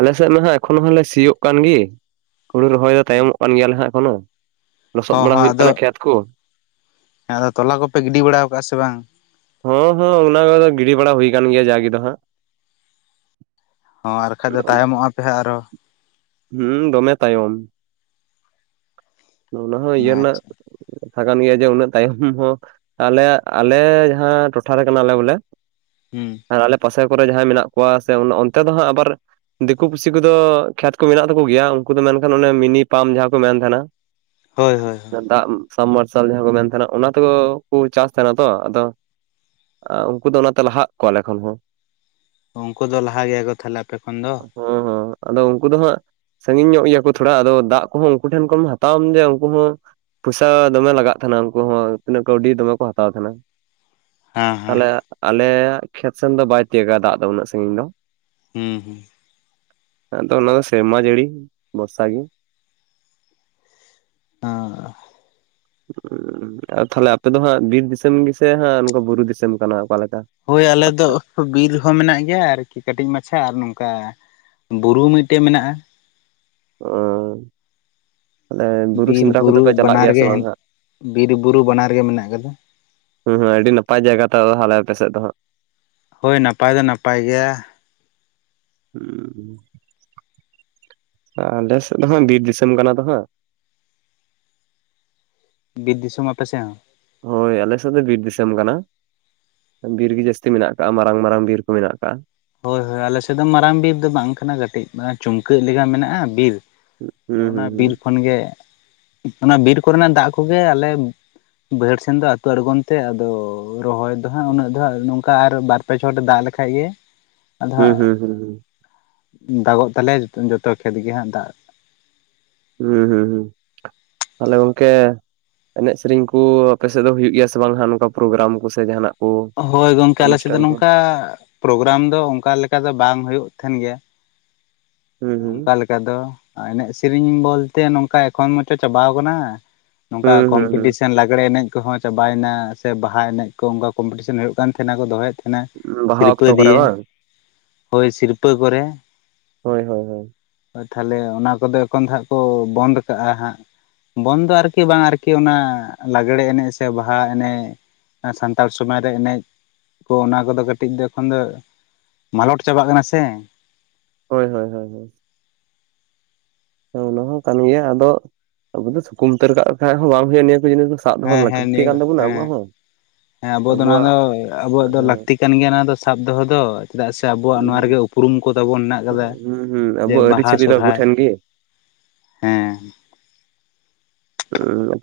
ᱟᱞᱮᱥᱮᱫ ᱢᱟ ᱦᱟᱸᱜ ᱮᱠᱷᱚᱱ ᱦᱚᱸᱞᱮ ᱥᱤᱭᱳᱜ ᱠᱟᱱ ᱜᱮ ᱦᱩᱲᱩ ᱨᱚᱦᱚᱭ ᱦᱚᱸ ᱛᱟᱭᱚᱢᱚᱜ ᱠᱟᱱ ᱜᱮᱭᱟᱞᱮ ᱦᱟᱸᱜ ᱮᱠᱷᱚᱱᱚ ᱞᱚᱥᱚᱫ ᱵᱟᱲᱟ ᱦᱩᱭᱩᱜ ᱠᱟᱱᱟ ᱠᱷᱮᱛ ᱠᱚ ᱾ ᱦᱮᱸ ᱟᱫᱚ ᱛᱚᱞᱟ ᱠᱚᱯᱮ ᱜᱤᱰᱤ ᱵᱟᱲᱟ ᱟᱠᱟᱟᱜᱼᱟ ᱥᱮ ᱵᱟᱝ? ᱦᱮᱸ ᱦᱮᱸ ᱚᱱᱟ ᱠᱚᱫᱚ ᱜᱤᱰᱤ ᱵᱟᱲᱟ ᱦᱩᱭ ᱠᱟᱱ ᱜᱮᱭᱟ ᱡᱟ ᱜᱮ ᱫᱚ ᱦᱟᱸᱜ ᱾ ᱦᱚᱸ ᱟᱨ ᱵᱟᱠᱷᱟᱡ ᱫᱚ ᱛᱟᱭᱚᱢᱚᱜᱼᱟ ᱯᱮ ᱦᱟᱸᱜ ᱟᱨᱚ ᱾ ᱦᱩᱸ ᱫᱚᱢᱮ ᱛᱟᱭᱚᱢ, ᱚᱱᱟ ᱦᱚᱸ ᱤᱭᱟᱹ ᱨᱮᱱᱟᱜ ᱟᱪᱪᱷᱟ ᱠᱟᱛᱷᱟ ᱠᱟᱱ ᱜᱮᱭᱟ ᱡᱮ ᱩᱱᱟᱹᱜ ᱛᱟᱭᱚᱢ ᱦᱚᱸ ᱟᱞᱮᱭᱟᱜ ᱟᱞᱮ ᱡᱟᱦᱟᱸ ᱴᱚᱴᱷᱟᱨᱮ ᱠᱟᱱᱟᱞᱮ ᱵᱚᱞᱮ ᱦᱩᱸ ᱟᱨ ᱟᱞᱮ ᱯᱟᱥᱮ ᱠᱚᱨᱮ ᱡᱟᱦᱟᱸᱭ ᱢᱮᱱᱟᱜ ᱠᱚᱣᱟ ᱥᱮ ᱚᱱᱛᱮ ᱫᱚ ᱦᱟᱸᱜ ᱟᱵᱟᱨ ᱫᱤᱠᱩ ᱯᱩᱥᱤ ᱠᱚᱫᱚ ᱠᱷᱮᱛ ᱠᱚ ᱢᱮᱱᱟᱜ ᱛᱟᱠᱚ ᱜᱮᱭᱟ ᱩᱱᱠᱩ ᱫᱚ ᱢᱮᱱᱠᱷᱟᱱ ᱚᱱᱮ ᱢᱤᱱᱤ ᱯᱟᱢᱯ ᱡᱟᱦᱟᱸ ᱠᱚ ᱢᱮᱱ ᱛᱟᱦᱮᱱᱟ, [unintelligible] ᱦᱳᱭ ᱦᱳᱭ ᱾ ᱫᱟᱜ ᱥᱟᱞ ᱢᱟᱨᱥᱟᱞ ᱡᱟᱦᱟᱸ ᱠᱚ ᱢᱮᱱ ᱛᱟᱦᱮᱱᱟ ᱚᱱᱟ ᱛᱮ ᱠᱚ ᱪᱟᱥ ᱛᱟᱦᱮᱱᱟ ᱛᱚ ᱟᱫᱚ ᱩᱱᱠᱩ ᱫᱚ ᱚᱱᱟᱛᱮ ᱞᱟᱦᱟ ᱟᱠᱚ ᱟᱞᱮ ᱠᱷᱚᱱ ᱦᱚᱸ ᱾ ᱩᱱᱠᱩ ᱫᱚ ᱞᱟᱦᱟ ᱜᱮᱭᱟ ᱠᱚ ᱛᱟᱦᱚᱞᱮ ᱟᱯᱮ ᱠᱷᱚᱱ ᱫᱚ, ᱦᱮᱸ ᱦᱮᱸ ᱟᱫᱚ ᱩᱱᱠᱩ ᱫᱚ ᱦᱟᱸᱜ ᱥᱟᱺᱜᱤᱧ ᱧᱚᱜ ᱜᱮᱭᱟ ᱠᱚ ᱛᱷᱚᱲᱟ, ᱟᱫᱚ ᱫᱟᱜ ᱠᱚᱦᱚᱸ ᱩᱱᱠᱩ ᱴᱷᱮᱱ ᱠᱷᱚᱱ ᱦᱟᱛᱣᱟᱢ ᱡᱮ ᱩᱱᱠᱩ ᱦᱚᱸ ᱯᱩᱭᱥᱟ ᱫᱚᱢᱮ ᱞᱟᱜᱟᱜ ᱛᱟᱦᱮᱱᱟ ᱩᱱᱠᱩ ᱦᱚᱸ ᱛᱤᱱᱟᱹᱜ ᱠᱟᱹᱣᱰᱤ ᱫᱚᱢᱮ ᱠᱚ ᱦᱟᱛᱟᱣ ᱛᱟᱦᱮᱸᱱᱟ᱾ ᱦᱮᱸ ᱦᱮᱸ ᱛᱟᱦᱞᱮ ᱟᱞᱮᱭᱟᱜ ᱠᱷᱮᱛ ᱥᱮᱱ ᱫᱚ ᱵᱟᱭ ᱛᱤᱭᱳᱜᱟ ᱫᱟᱜ ᱫᱚ ᱩᱱᱟᱹᱜ ᱥᱟᱺᱜᱤᱧ ᱫᱚ᱾ ᱦᱩᱸ ᱦᱩᱸ ᱟᱫᱚ ᱚᱱᱟ ᱫᱚ ᱥᱮᱨᱢᱟ ᱡᱟᱹᱲᱤ ᱵᱚᱨᱥᱟ ᱜᱮ᱾ ᱦᱮᱸ ᱟᱨ ᱛᱟᱦᱞᱮ ᱟᱯᱮ ᱫᱚ ᱦᱟᱸᱜ ᱵᱤᱨ ᱫᱤᱥᱚᱢ ᱜᱮ ᱥᱮ ᱦᱟᱸᱜ ᱱᱚᱝᱠᱟ ᱵᱩᱨᱩ ᱫᱤᱥᱚᱢ ᱠᱟᱱᱟ ᱚᱠᱟᱞᱮᱠᱟ ᱦᱳᱭ ᱟᱞᱮ ᱟᱯᱮ ᱫᱚ ᱥᱮᱫ ᱵᱤᱨ ᱦᱚᱸ ᱢᱮᱱᱟᱜ ᱜᱮᱭᱟ ᱟᱹᱨᱠᱤ ᱠᱟᱹᱴᱤᱡ ᱢᱟᱪᱷᱟ, ᱟᱨ ᱱᱚᱝᱠᱟ ᱵᱩᱨᱩ ᱢᱤᱫᱴᱮᱡ ᱢᱮᱱᱟᱜᱼᱟ᱾ ᱚᱻ ᱵᱤᱨ ᱵᱩᱨᱩ ᱵᱟᱱᱟᱨ ᱜᱮ ᱵᱟᱝ ᱦᱟᱸᱜ [inaudible] ᱵᱤᱨ ᱵᱩᱨᱩ ᱵᱟᱱᱟᱨ ᱜᱮ ᱢᱮᱱᱟᱜ ᱟᱠᱟᱫᱟ᱾ ᱦᱩᱸ ᱦᱩᱸ ᱟᱹᱰᱤ ᱱᱟᱯᱟᱭ ᱡᱟᱭᱜᱟ ᱛᱚ ᱛᱟᱦᱞᱮ ᱟᱯᱮ ᱥᱮᱫ ᱫᱚ ᱦᱟᱸᱜ᱾ ᱦᱳᱭ ᱱᱟᱯᱟᱭ ᱫᱚ ᱱᱟᱯᱟᱭ ᱜᱮᱭᱟ᱾ ᱦᱩᱸ ᱟᱞᱮ ᱥᱮᱫ ᱫᱚ ᱦᱟᱜ ᱵᱤᱨ ᱫᱤᱥᱚᱢ ᱠᱟᱱᱟ ᱫᱚ ᱦᱟᱸᱜ᱾ ᱵᱤᱨ ᱫᱤᱥᱚᱢ ᱟᱯᱮ ᱥᱮ ᱦᱚᱸ? ᱦᱳᱭ ᱟᱞᱮᱥᱮᱫ ᱫᱚ ᱵᱤᱨ ᱫᱤᱥᱚᱢ ᱠᱟᱱᱟ᱾ ᱵᱤᱨ ᱜᱤ ᱡᱟᱹᱥᱛᱤ ᱢᱮᱱᱟᱜ ᱟᱠᱟᱟᱜᱼᱟ, ᱢᱟᱨᱟᱝ ᱢᱟᱨᱟᱝ ᱵᱤᱨ ᱠᱩ ᱢᱮᱱᱟᱜ ᱟᱠᱟᱟᱜ᱾ ᱦᱳᱭ ᱦᱳᱭ ᱟᱞᱮ ᱥᱮᱫ ᱫᱚ ᱢᱟᱨᱟᱝ ᱵᱤᱨ ᱫᱚ ᱵᱟᱝ ᱠᱟᱱᱟ, ᱠᱟᱹᱴᱤᱡ ᱪᱩᱢᱠᱟᱹᱜ ᱞᱮᱠᱟ ᱢᱮᱱᱟᱜᱼᱟ ᱵᱤᱨ, ᱟᱫᱚ ᱦᱩᱸ ᱚᱱᱟ ᱦᱩᱸ ᱵᱤᱨ ᱠᱷᱚᱱ ᱜᱮ, ᱚᱱᱟ ᱵᱤᱨ ᱠᱚᱨᱮᱱᱟᱜ ᱫᱟᱜ ᱠᱚᱜᱮ ᱟᱞᱮᱼᱼ ᱵᱟᱹᱭᱦᱟᱹᱲ ᱥᱮᱱ ᱫᱚ ᱟᱹᱛᱩ ᱟᱬᱜᱚᱢ ᱛᱮ ᱟᱫᱚ ᱨᱚᱦᱚᱭ ᱫᱚ ᱦᱟᱸᱜ ᱩᱱᱟᱹᱜ ᱫᱚ ᱱᱚᱝᱠᱟ ᱟᱨ ᱵᱟᱨᱼᱼ ᱟᱯᱮ ᱪᱷᱚᱴ ᱮ ᱫᱟᱜ ᱞᱮᱠᱷᱟᱡ ᱜᱮ ᱟᱫᱚ ᱦᱩᱸ ᱦᱩᱸ ᱦᱩᱸ ᱦᱩᱸ ᱦᱩᱸ ᱦᱟᱸᱜ ᱫᱟᱜᱚᱜ ᱛᱟᱞᱮᱭᱟ ᱡᱚᱛᱚ ᱠᱷᱮᱛ ᱜᱮ ᱦᱟᱸᱜ ᱫᱟᱜᱼᱼ ᱦᱩᱸ ᱦᱩᱸ ᱦᱩᱸ ᱛᱟᱦᱞᱮ ᱜᱚᱝᱠᱮᱼᱼ ᱮᱱᱮᱡ ᱥᱮᱨᱤᱧ ᱠᱩ ᱟᱯᱮᱥᱮᱫ ᱫᱚ ᱦᱩᱭᱩᱜ ᱜᱮᱭᱟ ᱥᱮ ᱵᱟᱝ ᱦᱟᱜ ᱱᱚᱝᱠᱟ ᱯᱨᱳᱜᱨᱟᱢ ᱠᱚ ᱥᱮ ᱡᱟᱦᱟᱱᱟᱜ᱾ ᱠᱚ? ᱦᱳᱭ ᱜᱚᱝᱠᱮ ᱟᱞᱮᱥᱮᱫ ᱫᱚ ᱚᱱᱩᱥᱴᱷᱟᱱ ᱠᱚ ᱱᱚᱝᱠᱟ ᱯᱨᱳᱜᱨᱟᱢ ᱫᱚ ᱚᱱᱠᱟ ᱞᱮᱠᱟ ᱫᱚ ᱵᱟᱝ ᱦᱩᱭᱩᱜ ᱛᱟᱦᱮᱱ ᱜᱮᱭᱟ᱾ ᱦᱩᱸ ᱦᱩᱸ ᱚᱱᱠᱟ ᱞᱮᱠᱟ ᱫᱚ ᱮᱱᱮᱡ ᱥᱮᱨᱮᱤᱧ ᱵᱚᱞᱛᱮ ᱱᱚᱝᱠᱟ ᱮᱠᱷᱚᱱ ᱢᱟᱪᱚ ᱪᱟᱵᱟᱣ ᱠᱟᱱᱟ᱾ ᱱᱚᱝᱼᱠᱟ ᱦᱩᱸ ᱦᱩᱸ ᱠᱚᱢᱯᱤᱴᱤ ᱦᱩᱸ ᱥᱮᱱ ᱞᱟᱜᱽᱲᱮ ᱮᱱᱮᱡ, ᱠᱚᱦᱚᱸ ᱪᱟᱵᱟᱭᱮᱱᱟ ᱥᱮ ᱵᱟᱦᱟ ᱮᱱᱮᱡ ᱠᱚ ᱚᱱᱠᱟ ᱠᱚᱢᱯᱤᱴᱤᱥᱮᱱ ᱦᱩᱭᱩᱜ ᱠᱟᱱ ᱛᱟᱦᱮᱱᱟ ᱠᱚ ᱫᱚᱦᱚᱭᱮᱫᱼᱼ ᱛᱟᱦᱮ ᱵᱟᱦᱟ ᱥᱤᱨᱯᱟᱹ ᱚᱠᱛᱚ ᱠᱚᱨᱮ ᱫᱤᱭᱮ ᱵᱟᱝ? ᱦᱚᱭ ᱥᱤᱨᱯᱟᱹ ᱠᱚᱨᱮᱼᱼ ᱦᱳᱭ ᱦᱳᱭ ᱦᱳᱭ᱾ ᱛᱟᱦᱞᱮ ᱚᱱᱟ ᱠᱚᱫᱚ ᱮᱠᱷᱚᱱ ᱫᱚ ᱦᱟᱸᱜ ᱠᱩ ᱵᱚᱱᱫ ᱠᱟᱜᱼᱟ ᱦᱟᱸᱜᱼᱼ ᱵᱚᱱᱰ ᱫᱚ ᱟᱨᱠᱤ ᱵᱟᱝ ᱟᱨᱠᱤ ᱚᱱᱟ ᱞᱟᱜᱽᱲᱮ ᱮᱱᱮᱡ ᱥᱮ ᱵᱟᱦᱟ ᱮᱱᱮᱡ, ᱥᱟᱱᱛᱟᱲ ᱥᱚᱢᱟᱡᱽ ᱨᱮ ᱮᱱᱮᱡ ᱠᱩ ᱚᱱᱟ ᱠᱚᱫᱚ ᱠᱟᱹᱴᱤᱡ ᱫᱚ ᱮᱠᱷᱚᱱ ᱫᱚ, ᱢᱟᱞᱚᱴ ᱪᱟᱵᱟᱜ ᱠᱟᱱᱟ ᱥᱮ᱾ ᱦᱳᱭ ᱦᱳᱭ ᱦᱳᱭᱳᱭ᱾ ᱚᱱᱟ ᱦᱚᱸ ᱠᱟᱱ ᱜᱮᱭᱟ ᱟᱫᱚ ᱟᱵᱩ ᱫᱚ ᱥᱩᱠᱩᱢ ᱩᱛᱟᱹᱨ ᱠᱟᱜ ᱠᱷᱟᱱᱡ ᱦᱚᱸ ᱵᱟᱝ ᱦᱩᱭᱩᱜᱼᱟ ᱱᱤᱭᱟᱹ ᱠᱚ ᱡᱤᱱᱤᱥᱼᱼ ᱦᱮᱸ ᱦᱮᱸ ᱱᱤᱭᱟᱹ ᱦᱮᱸ ᱦᱮᱸ ᱟᱵᱩ ᱫᱚ ᱚᱱᱟ ᱟᱵᱚᱣᱟᱜ ᱫᱚ ᱟᱵᱚᱣᱟᱜ ᱫᱚ ᱦᱮᱸ ᱞᱟᱠᱛᱤᱼᱼ ᱠᱟᱱ ᱜᱤᱭᱟ ᱚᱱᱟ ᱫᱚ ᱥᱟᱵ ᱫᱚᱦᱚ ᱫᱚ᱾ ᱪᱮᱫᱟᱜ ᱥᱮ ᱟᱵᱩᱣᱟᱜ ᱱᱚᱣᱟ ᱨᱮ ᱜᱮ ᱩᱯᱨᱩᱢ ᱠᱚ ᱛᱟᱵᱚᱱ ᱢᱮᱱᱟᱜ ᱠᱟᱫᱟ ᱦᱩᱸ ᱦᱩᱸ ᱡᱮ ᱟᱵᱚᱣᱟᱜ ᱵᱟᱦᱟ ᱟᱹᱨᱤᱪᱟᱹᱞᱤ ᱫᱚ ᱟᱵᱚ ᱥᱚᱨᱦᱟᱭ, ᱴᱷᱮᱱ ᱜᱮ ᱦᱮᱸᱻ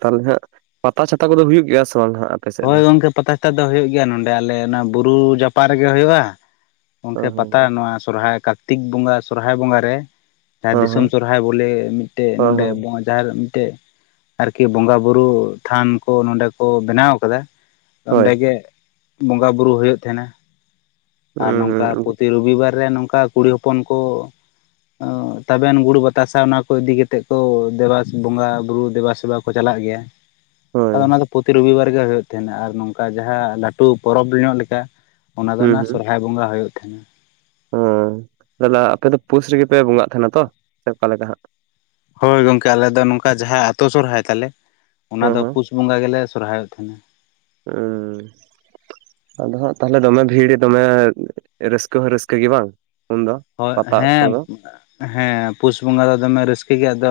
ᱛᱟᱦᱚᱞᱮ ᱦᱟᱜ ᱯᱟᱛᱟ ᱪᱷᱟᱛᱟ ᱠᱩᱫᱚ ᱦᱩᱭᱩᱜ ᱜᱮᱭᱟ ᱥᱮ ᱵᱟᱝ ᱦᱟᱜ? ᱦᱳᱭ ᱜᱚᱝᱠᱮ ᱯᱟᱛᱟᱥᱟᱴᱟ ᱫᱚ ᱦᱩᱭᱩᱜ ᱜᱮᱭᱟ ᱱᱚᱸᱰᱮ ᱟᱞᱮ ᱚᱱᱟ ᱵᱩᱨᱩ ᱡᱟᱯᱟᱜ ᱨᱮᱜᱮ ᱦᱩᱭᱩᱜᱼᱟ᱾ ᱜᱚᱢᱠᱮ ᱦᱮᱸ ᱦᱮᱸ ᱯᱟᱛᱟ ᱦᱮᱸ ᱱᱚᱣᱟ ᱥᱚᱨᱦᱟᱭ ᱠᱟᱨᱛᱤᱠ ᱵᱚᱸᱜᱟ ᱥᱚᱨᱦᱟᱭ ᱵᱚᱸᱜᱟ ᱨᱮᱼᱼ ᱡᱟᱦᱟᱸ ᱦᱮᱸ ᱫᱤᱥᱚᱢ ᱥᱚᱨᱦᱟᱭ ᱵᱚᱞᱮ ᱢᱤᱫᱴᱮᱡ ᱦᱮᱸ ᱱᱚᱱᱮᱼᱼ ᱦᱮᱸ ᱡᱟᱨ ᱢᱤᱫᱴᱮᱡ ᱟᱨᱠᱤ ᱵᱚᱸᱜᱟ ᱵᱩᱨᱩ ᱛᱷᱟᱱ ᱠᱚ ᱱᱚᱸᱰᱮ ᱠᱚ ᱵᱮᱱᱟᱣ ᱠᱟᱫᱟ᱾ ᱦᱳᱭ ᱚᱸᱰᱮ ᱜᱮ ᱵᱚᱸᱜᱟ ᱵᱩᱨᱩ ᱦᱩᱭᱩᱜ ᱛᱟᱦᱮᱱᱟ᱾ ᱟᱨ ᱦᱩᱸ ᱱᱚᱝᱠᱟ ᱦᱩᱸ ᱯᱨᱚᱛᱤ ᱨᱚᱵᱤᱵᱟᱨ ᱨᱮ ᱱᱚᱝᱠᱟ ᱠᱩᱲᱤ ᱦᱚᱯᱚᱱ ᱠᱩᱼᱼ ᱛᱟᱵᱮᱱ ᱜᱩᱲ ᱵᱟᱛᱟᱥᱟ ᱚᱱᱟ ᱠᱚ ᱤᱫᱤ ᱠᱟᱛᱮᱫ ᱠᱩ ᱫᱮᱵᱟ ᱵᱚᱸᱜᱟ ᱵᱨ ᱫᱮᱵᱟ ᱥᱮᱵᱟ ᱠᱚᱼᱼ ᱠᱚ ᱪᱟᱞᱟᱜ ᱜᱮᱭᱟ᱾ ᱦᱳᱭ ᱟᱫᱚ ᱚᱱᱟ ᱫᱚ ᱯᱚᱛᱤ ᱨᱚᱵᱤᱵᱟᱨ ᱜᱮ ᱦᱳᱭᱳᱜ ᱛᱟᱦᱮᱱᱟ ᱟᱨ ᱱᱚᱝᱠᱟ ᱡᱟᱦᱟᱸ ᱞᱟᱹᱴᱩ ᱯᱚᱨᱚᱵᱽ ᱧᱚᱜ ᱞᱮᱠᱟ᱾ ᱚᱱᱟ ᱫᱚ ᱚᱱᱟ ᱥᱚᱦᱨᱟᱭ ᱵᱚᱸᱜᱟ ᱦᱳᱭᱳᱜ ᱛᱟᱦᱮᱸᱱᱟ᱾ ᱦᱳᱭ ᱫᱟᱫᱟ ᱟᱯᱮ ᱫᱚ ᱯᱩᱥ ᱨᱮᱜᱮ ᱯᱮ ᱵᱚᱸᱜᱟᱜ ᱛᱟᱦᱮᱱᱟ ᱛᱚ ᱥᱮ ᱚᱠᱟ ᱞᱮᱠᱟ ᱦᱟᱸᱜ? ᱦᱳᱭ ᱜᱚᱝᱠᱮ ᱟᱞᱮ ᱫᱚ ᱱᱚᱝᱠᱟ ᱡᱟᱦᱟᱸ ᱟᱛᱳ ᱥᱚᱦᱨᱟᱭ ᱛᱟᱞᱮ ᱚᱱᱟ ᱦᱮᱸ ᱫᱚ ᱦᱮᱸ ᱯᱩᱥ ᱵᱚᱸᱜᱟ ᱜᱮᱞᱮ ᱥᱚᱦᱨᱟᱭ ᱚᱜ ᱛᱟᱦᱮᱸᱱᱟ᱾ ᱦᱩᱸᱻ ᱟᱫᱚ ᱦᱟᱸᱜ ᱛᱟᱦᱞᱮ ᱫᱚᱢᱮ ᱵᱷᱤᱲ ᱫᱚᱢᱮ ᱨᱟᱹᱥᱠᱟᱹ ᱦᱚᱸ ᱨᱟᱹᱥᱠᱟᱹ ᱜᱮ ᱵᱟᱝ? ᱩᱱᱫᱚ ᱦᱳᱭ ᱯᱟᱛᱟ ᱚᱠᱛᱚ ᱦᱮᱸ ᱫᱚ ᱦᱮᱸ ᱯᱩᱥ ᱵᱚᱸᱜᱟ ᱫᱚ ᱫᱚᱢᱮ ᱨᱟᱹᱥᱠᱟᱹ ᱜᱮ ᱟᱫᱚᱼᱼ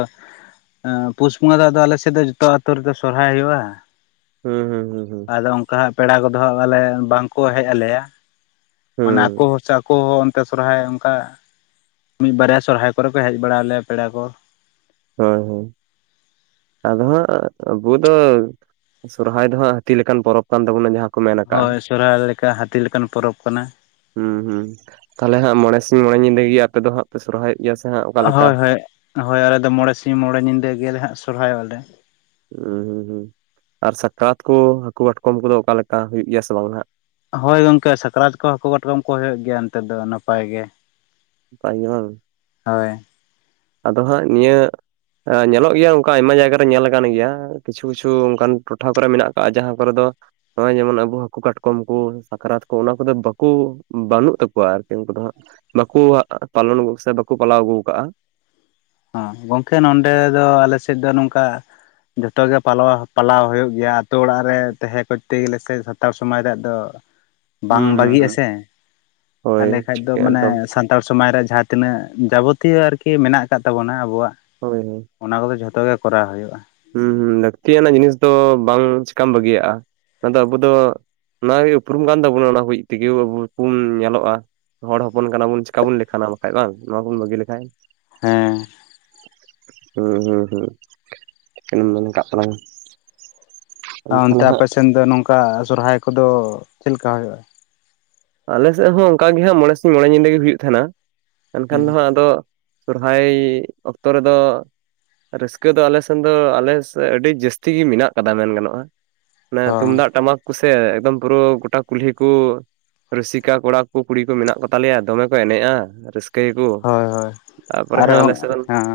ᱮᱸ ᱯᱩᱥ ᱵᱚᱸᱜᱟ ᱫᱚ ᱟᱫᱚ ᱟᱞᱮᱥᱮᱫ ᱫᱚ ᱡᱚᱛᱚ ᱟᱛᱳ ᱨᱮᱫᱚ ᱥᱚᱦᱨᱟᱭ ᱦᱩᱭᱩᱜᱼᱟ᱾ ᱦᱩᱸ ᱦᱩᱸ ᱦᱩᱸ ᱦᱩᱸ ᱟᱫᱚ ᱚᱱᱠᱟ ᱦᱟᱸᱜ ᱯᱮᱲᱟ ᱠᱚᱫᱚ ᱦᱟᱸᱜ ᱟᱞᱮ ᱵᱟᱝᱠᱚ ᱦᱮᱡ ᱟᱞᱮᱭᱟ ᱢᱟᱱᱮ ᱦᱩᱸ ᱟᱠᱚ ᱥᱮ ᱟᱠᱚ ᱦᱚᱸᱼᱼ ᱛᱮ ᱥᱚᱦᱨᱟᱭ ᱚᱱᱠᱟ, ᱢᱤᱫ ᱵᱟᱨᱭᱟ ᱥᱚᱦᱨᱟᱭ ᱠᱚᱨᱮ ᱠᱚ ᱦᱮᱡ ᱵᱟᱲᱟ ᱟᱞᱮᱭᱟ ᱯᱮᱲᱟ ᱠᱚ᱾ ᱦᱳᱭ ᱦᱳᱭ᱾ ᱟᱫᱚ ᱦᱟᱸᱜ ᱟᱵᱩ ᱫᱚ ᱥᱚᱦᱨᱟᱭ ᱫᱚ ᱦᱟᱸᱜ ᱦᱟᱹᱛᱤ ᱞᱮᱠᱟᱱ ᱯᱚᱨᱚᱵᱽ, ᱠᱟᱱ ᱛᱟᱵᱚᱱᱟ ᱡᱟᱦᱟᱸ ᱠᱚ ᱢᱮᱱ, ᱟᱠᱟᱜᱼᱟ ᱦᱳᱭ ᱥᱚᱦᱨᱟᱭ ᱞᱮᱠᱟ ᱦᱟᱹᱛᱤ ᱞᱮᱠᱟᱱ ᱯᱚᱨᱚᱵᱽ ᱠᱟᱱᱟ᱾ ᱦᱩᱸ ᱦᱩᱸ, ᱛᱟᱦᱚᱞᱮ ᱦᱟᱸᱜ ᱢᱚᱬᱮ ᱥᱤᱧ ᱢᱚᱬ ᱧᱤᱫᱟᱹ ᱜᱤ ᱟᱯᱮ ᱫᱚ ᱦᱟᱸᱜ ᱯᱮ ᱥᱚᱦᱨᱟᱭᱚᱜ, ᱦᱳᱭ ᱦᱳᱭ ᱦᱳᱭ ᱟᱞᱮ ᱫᱚ ᱢᱚᱬᱮ ᱥᱤᱧ ᱢᱚᱬᱮ ᱧᱤᱫᱟᱹ ᱜᱮᱞᱮ ᱦᱟᱸᱜ ᱥᱚᱦᱨᱟᱭᱚᱜ ᱟᱞᱮ᱾ ᱦᱩᱸ ᱦᱩᱸ ᱦᱩᱸ ᱟᱨ ᱥᱟᱠᱨᱟᱛ ᱠᱩ ᱦᱟᱹᱠᱩ ᱠᱟᱴᱠᱚᱢ ᱠᱚᱫᱚ ᱚᱠᱟᱞᱮᱠᱟ ᱦᱩᱭᱩᱜ ᱜᱮᱭᱟ ᱥᱮ ᱵᱟᱝ ᱦᱟᱸᱜ? ᱦᱳᱭ ᱜᱚᱝᱠᱮ ᱥᱟᱠᱨᱟᱛ ᱠᱚ ᱦᱟᱹᱠᱩ ᱠᱟᱴᱠᱚᱢ ᱠᱚ ᱦᱳᱭᱳᱜ ᱜᱮᱭᱟ ᱚᱱᱛᱮ ᱫᱚ ᱱᱟᱯᱟᱭ ᱜᱮ᱾ ᱱᱟᱯᱟᱭ ᱜᱮ ᱵᱟᱝ᱾ ᱦᱳᱭ᱾ ᱟᱫᱚ ᱦᱟᱸᱜ ᱱᱤᱭᱟᱹ, ᱧᱮᱞᱚᱜ ᱜᱮᱭᱟ ᱚᱱᱠᱟ ᱟᱭᱢᱟ ᱡᱟᱭᱜᱟ ᱨᱮ ᱧᱮᱞ ᱟᱠᱟᱱ ᱜᱮᱭᱟ ᱠᱤᱪᱷᱩ ᱠᱤᱪᱷᱩ ᱚᱱᱠᱟᱱ ᱴᱚᱴᱷᱟ ᱠᱚᱨᱮ ᱢᱮᱱᱟᱜ ᱟᱠᱟᱜ-ᱟ ᱡᱟᱦᱟᱸ ᱠᱚᱨᱮ ᱫᱚ, ᱱᱚᱜᱼᱚᱭ ᱡᱮᱢᱚᱱ ᱟᱵᱩ ᱦᱟᱹᱠᱩ ᱠᱟᱴᱠᱚᱢ ᱠᱩ ᱥᱟᱠᱨᱟᱛ ᱠᱚ ᱚᱱᱟ ᱠᱚᱫᱚ ᱵᱟᱠᱩ ᱵᱟᱹᱱᱩᱜ ᱛᱟᱠᱚᱣᱟ ᱟᱨᱠᱤ ᱩᱱᱠᱩ ᱫᱚ ᱦᱟᱸᱜ᱾ ᱵᱟᱠᱩ ᱦᱟᱸᱜ ᱯᱟᱞᱚᱱ ᱥᱮ ᱵᱟᱠᱚ ᱯᱟᱞᱟᱣ ᱟᱹᱜᱩ ᱠᱟᱜᱼᱟ᱾ ᱦᱚᱸ ᱜᱚᱝᱠᱮ ᱱᱚᱰᱮ ᱫᱚ ᱟᱞᱮ ᱥᱮᱫ ᱫᱚ ᱱᱚᱝᱠᱟ, ᱡᱷᱚᱛᱚ ᱜᱮ ᱯᱟᱞᱣᱟ ᱯᱟᱞᱟᱣ ᱦᱳᱭᱳᱜ ᱜᱮᱭᱟ᱾ ᱛᱳ ᱚᱲᱟᱜ ᱨᱮ ᱛᱮᱦᱮ ᱠᱚᱨᱛᱮ ᱜᱮᱞᱮ ᱥᱮ ᱥᱟᱛᱟᱲ ᱥᱚᱢᱟᱡᱽ ᱨᱮᱭᱟᱜ ᱫᱚ, ᱵᱟᱝ ᱦᱩᱸ ᱦᱩᱸ ᱵᱟᱹᱜᱤᱜ-ᱟ ᱦᱩᱸ ᱥᱮ ᱦᱳᱭ ᱛᱟᱦᱞᱮ ᱠᱷᱟᱡ ᱴᱷᱤᱠ ᱫᱚ ᱢᱟᱱᱮ ᱮᱠᱫᱚᱢ ᱥᱟᱱ ᱛᱟᱲ ᱥᱚᱢᱟᱡᱽ ᱨᱮ ᱡᱟᱦᱟᱸ ᱛᱤᱱᱟᱹᱜ ᱡᱟᱵᱚᱛᱤᱭᱚ ᱟᱨᱠᱤ ᱢᱮᱱᱟᱜ ᱟᱠᱟᱫ ᱛᱟᱵᱚᱱᱟ ᱟᱵᱚᱣᱟᱜ᱾ ᱦᱳᱭ ᱦᱳᱭ ᱚᱱᱟ ᱠᱚᱜᱮ ᱡᱷᱚᱛᱚ ᱜᱮ ᱠᱚᱨᱟᱣ ᱦᱩᱭᱩᱜᱼᱟ᱾ ᱦᱩᱸ ᱦᱩᱸ ᱞᱟᱹᱠᱛᱤᱭᱟᱱᱟᱜ ᱡᱤᱱᱤᱥ ᱫᱚ ᱵᱟᱝ ᱪᱮᱠᱟᱢ ᱵᱟᱹᱜᱤᱭᱟᱜᱼᱟ ᱚᱱᱟᱫᱚ ᱟᱵᱚ ᱫᱚ, ᱚᱱᱟ ᱜᱤ ᱩᱯᱨᱩᱢ ᱠᱟᱱ ᱛᱟᱵᱚᱱᱟ ᱚᱱᱟ ᱦᱩᱡ ᱛᱤᱜᱤ ᱟᱵᱚ [unintelligible] ᱵᱚᱱ ᱧᱮᱞᱚᱜᱼᱟ᱾ ᱦᱚᱲ ᱦᱚᱯᱚᱱ ᱠᱟᱱᱟ ᱵᱚᱱ ᱪᱮᱠᱟ ᱵᱚᱱ ᱞᱮᱠᱷᱟᱱᱟ ᱵᱟᱠᱷᱟᱡ ᱵᱟᱝ ᱱᱚᱣᱟ ᱵᱚᱱ ᱵᱟᱹᱜᱤ ᱞᱮᱠᱷᱟᱡ᱾ ᱦᱮᱸ, ᱦᱩᱸ ᱦᱩᱸ ᱦᱩᱸ᱾ ᱟᱢᱮᱢ ᱢᱮᱱ ᱠᱟᱜ ᱛᱟᱞᱟᱝ ᱛᱟᱦᱚᱞᱮ ᱚᱱᱛᱮ ᱦᱟᱸᱜ ᱟᱯᱮᱥᱮᱱ ᱫᱚ ᱱᱚᱝᱠᱟ ᱥᱚᱦᱨᱟᱭ ᱠᱚᱫᱚ ᱪᱮᱫ ᱞᱮᱠᱟ ᱦᱳᱭᱳᱜᱼᱟ? ᱟᱞᱮᱥᱮᱫ ᱦᱚᱸ ᱚᱱᱠᱟ ᱜᱮ ᱦᱟᱸᱜ ᱢᱚᱬᱮ ᱥᱤᱧ ᱢᱚᱬᱮ ᱧᱤᱫᱟᱹ ᱜᱮ ᱦᱩᱭᱩᱜ ᱛᱟᱦᱮᱸᱱᱟ ᱢᱮᱱᱠᱷᱟᱱ ᱫᱚ ᱦᱟᱸᱜ ᱟᱫᱚ, ᱥᱚᱨᱦᱟᱭ ᱚᱠᱛᱚ ᱨᱮᱫᱚ, ᱨᱟᱹᱥᱠᱟᱹ ᱫᱚ ᱟᱞᱮ ᱥᱮᱱ ᱫᱚ ᱟᱞᱮ ᱟᱹᱰᱤ ᱡᱟᱹᱥᱛᱤ ᱜᱤ ᱢᱮᱱᱟᱜ ᱠᱟᱫᱟ ᱢᱮᱱ ᱜᱟᱱᱚᱜᱼᱟ᱾ ᱢᱟᱱᱮ ᱦᱚᱸ ᱛᱩᱢᱫᱟᱜ ᱴᱟᱢᱟᱠ ᱠᱩᱥᱮ ᱮᱠᱫᱚᱢ ᱯᱩᱨᱟᱹ ᱜᱚᱴᱟ ᱠᱩᱞᱦᱤ ᱠᱚ᱾ ᱨᱩᱥᱤᱠᱟ ᱠᱚᱲᱟ ᱠᱚ ᱠᱩᱲᱤ ᱠᱚ ᱢᱮᱱᱟᱜ ᱠᱚᱛᱟᱞᱮᱭᱟ ᱫᱚᱢᱮ ᱠᱚ ᱮᱱᱮᱡᱼᱟ ᱨᱟᱹᱥᱠᱟᱹ, ᱦᱳᱭ ᱦᱳᱭ ᱟᱨᱚ ᱥᱮᱫ ᱨᱮᱱ ᱦᱮᱸ᱾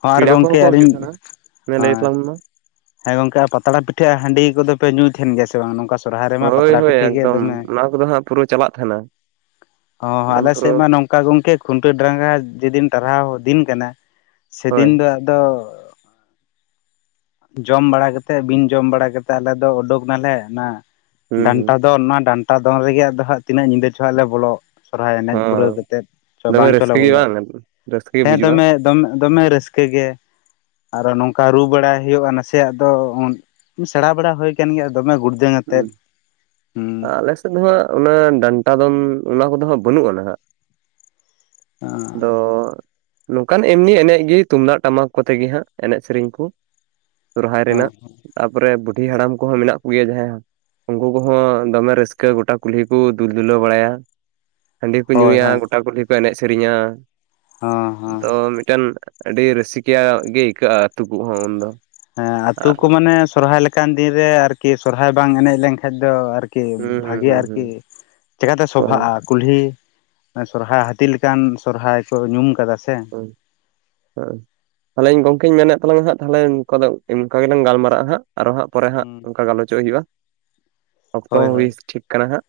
ᱦᱚᱸ ᱟᱨ ᱯᱮᱲᱟ ᱠᱚᱦᱚᱸ ᱜᱚᱢᱠᱮ ᱠᱚ ᱦᱤᱡᱩᱜ ᱟᱹᱞᱤᱧ ᱛᱟᱦᱮᱱᱟ ᱚᱱᱮ ᱞᱟᱹᱭ ᱦᱮᱸ᱾ ᱛᱟᱞᱟᱝ ᱢᱮ ᱢᱟ᱾ ᱦᱮᱸ ᱜᱚᱝᱠᱮ ᱟᱨ ᱯᱟᱛᱲᱟ ᱯᱤᱴᱷᱟᱹ ᱟᱨ ᱦᱟᱺᱰᱤ ᱠᱚᱫᱚᱯᱮ ᱧᱩᱭ ᱛᱟᱦᱮᱱ ᱜᱮᱭᱟ ᱥᱮ ᱵᱟᱝ ᱱᱚᱝᱠᱟ ᱥᱚᱦᱨᱟᱭ ᱨᱮᱢᱟ ᱦᱳᱭ ᱯᱟᱛᱲᱟ ᱦᱳᱭ ᱯᱤᱴᱷᱟᱹ ᱜᱮ ᱮᱠᱫᱚᱢ ᱫᱚᱢᱮ ᱚᱱᱟ ᱠᱚᱫᱚ ᱦᱟᱸᱜ ᱯᱩᱨᱟᱹ ᱪᱟᱞᱟᱜ ᱛᱟᱦᱮᱱᱟ ᱚ ᱦᱚᱸ ᱮᱠᱫᱚᱢ ᱯᱩᱨᱟᱹ ᱟᱞᱮᱥᱮᱫ ᱢᱟ ᱱᱚᱝ ᱠᱟ ᱜᱚᱝᱠᱮ ᱠᱷᱩᱱᱴᱟᱹᱣ ᱰᱟᱸᱝᱨᱜᱟᱸ ᱡᱮᱫᱤᱱ ᱴᱟᱨᱦᱟᱣ ᱫᱤᱱ ᱠᱟᱱᱟ ᱥᱮᱫᱤᱱ ᱦᱳᱭ ᱫᱚ ᱟᱫᱚ ᱡᱚᱢ ᱵᱟᱲᱟ ᱠᱟᱛᱮᱫ ᱵᱤᱱ ᱡᱚᱢ ᱵᱟᱲᱟ ᱠᱟᱛᱮᱫ ᱟᱞᱮ ᱫᱚ ᱩᱰᱩᱠ ᱱᱟᱞᱮ ᱚᱱᱟ ᱦᱩᱸ ᱦᱩᱸ ᱰᱟᱱᱴᱟ ᱫᱚᱱ ᱱᱚᱣᱟ ᱰᱟᱱᱴᱟ ᱫᱚᱱ ᱨᱮᱜᱤ ᱟᱫᱚ ᱦᱟᱸᱜ ᱛᱤᱱᱟᱹᱜ ᱧᱤᱫᱟᱹ ᱪᱚ ᱦᱟᱸᱜ ᱞᱮ ᱵᱚᱞᱚᱜ᱾ ᱥᱚᱨᱦᱟᱭ ᱮᱱᱮᱡ ᱯᱩᱨᱟᱹᱣ ᱦᱚᱸ ᱠᱟᱛᱮᱫ ᱪᱚ ᱫᱚᱢᱮ ᱵᱟᱝ ᱪᱚᱞᱮ ᱨᱟᱹᱥᱠᱟᱹ ᱜᱮ ᱵᱚᱞᱚᱜ ᱵᱟᱝ ᱨᱟᱹᱥᱠᱟᱹ ᱜᱮ ᱦᱮᱸ ᱵᱩᱡᱩᱜᱼᱟ ᱫᱚᱢᱮ ᱫᱚᱢᱮ ᱫᱚᱢᱮ ᱨᱟᱹᱥ ᱠᱟᱹ ᱜᱮ᱾ ᱟᱨ ᱱᱚᱝᱠᱟ ᱨᱩ ᱵᱟᱲᱟᱭ ᱦᱩᱭᱩᱜᱼᱟ ᱱᱟᱥᱮᱭᱟᱜ ᱫᱚ ᱥᱮᱬᱟ ᱵᱟᱲᱟ ᱦᱩᱭ ᱠᱟᱱ ᱜᱮᱭᱟ ᱫᱚᱢᱮ ᱜᱩᱲ ᱟᱞᱮ ᱥᱮᱫ ᱫᱚ ᱦᱟᱸᱜ ᱚᱱᱟ ᱰᱟᱱᱴᱟ ᱫᱚᱱ ᱚᱱᱟ ᱠᱚᱫᱚ ᱦᱟᱸᱜ ᱵᱟᱹᱱᱩᱜ-ᱟ ᱱᱟᱦᱟᱜ᱾ [unintelligible] ᱱᱚᱝᱠᱟᱱ ᱮᱢᱱᱤ ᱮᱱᱮᱡ ᱜᱮ ᱛᱩᱢᱫᱟᱜ ᱴᱟᱢᱟᱠ ᱠᱚᱛᱮ ᱜᱮ ᱦᱟᱸᱜ ᱮᱱᱮᱡ ᱥᱮᱨᱮᱧ ᱠᱩ᱾ ᱥᱚᱨᱦᱟᱭ ᱨᱮᱱᱟᱜ᱾ ᱛᱟᱯᱚᱨᱮ ᱵᱩᱰᱷᱤ ᱦᱟᱲᱟᱢ ᱠᱚᱦᱚᱸ ᱢᱮᱱᱟᱜ ᱠᱚ ᱜᱮᱭᱟ ᱡᱟᱦᱟᱸᱭ ᱩᱱᱠᱩ ᱠᱚᱦᱚᱸ ᱫᱚᱢᱮ ᱨᱟᱹᱥᱠᱟᱹ ᱜᱚᱴᱟ ᱠᱩᱞᱦᱤ ᱠᱩ ᱫᱩᱞ-ᱫᱩᱞᱟᱹᱣ ᱵᱟᱲᱟᱭᱟ᱾ ᱦᱟᱺᱰᱤ ᱦᱚᱸᱠᱚ ᱦᱳᱭ ᱧᱩᱭᱟ, ᱦᱳᱭ ᱜᱚᱴᱟ ᱠᱩᱞᱦᱤ ᱠᱩ ᱮᱱᱮᱡ ᱥᱮᱨᱮᱧᱟ ᱦᱚᱸ ᱦᱚᱸ ᱫᱚ ᱢᱤᱫᱴᱮᱱ ᱟᱹᱰᱤ ᱨᱟᱹᱥᱤᱠᱟ ᱜᱮ ᱟᱹᱭᱠᱟᱹᱜ-ᱟ ᱟᱹᱛᱩ ᱠᱚᱦᱚᱸ ᱩᱱᱫᱚ᱾ ᱦᱮᱸ ᱟᱛᱩ ᱟᱨ ᱠᱚ ᱢᱟᱱᱮ ᱥᱚᱨᱦᱟᱭ ᱞᱮᱠᱟᱱ ᱫᱤᱱ ᱨᱮ ᱟᱨᱠᱤ ᱥᱚᱨᱦᱟᱭ ᱵᱟᱝ ᱮᱱᱮᱡ ᱞᱮᱱᱠᱷᱟᱡ ᱫᱚ ᱟᱨᱠ ᱠᱤ ᱦᱩᱸ ᱦᱩᱸ ᱵᱷᱟᱜᱮ ᱦᱩᱸ ᱟᱨᱠᱤ ᱦᱩᱸ ᱪᱮᱠᱟᱛᱮ ᱦᱳᱭ ᱥᱚᱵᱷᱟᱜᱼᱟ᱾ ᱠᱩᱞᱦᱤ ᱥᱚᱨᱦᱟ ᱦᱟᱹᱛᱤ ᱞᱮᱠᱟᱱ ᱥᱚᱨᱦᱟᱭ ᱠᱚ ᱧᱩᱢ ᱠᱟᱫᱟ ᱥᱮ᱾ [unintelligible] ᱛᱟᱞᱦᱮᱧ ᱜᱚᱝᱠᱮᱧ ᱢᱮᱱᱮᱫ ᱛᱟᱞᱟᱝᱟ ᱦᱟᱸᱜ ᱱᱚᱝᱠᱟ ᱫᱚ ᱮᱱᱠᱟ ᱜᱮᱞᱟᱝ ᱜᱟᱞᱢᱟᱨᱟᱜ-ᱟ ᱦᱟᱸᱜ ᱟᱨᱚ ᱦᱟᱸᱜ ᱯᱚᱨᱮ ᱦᱟᱸᱜ ᱦᱩᱸ ᱚᱝᱠᱟ ᱜᱟᱞᱚᱪᱚᱜ ᱦᱩᱭᱩᱜᱼᱟ᱾ ᱚᱠᱛᱚ ᱦᱳᱭ ᱦᱚᱸ ᱦᱳᱭ ᱦᱩᱭ ᱴᱷᱤᱠ ᱠᱟᱱᱟ ᱦᱟᱸᱜ᱾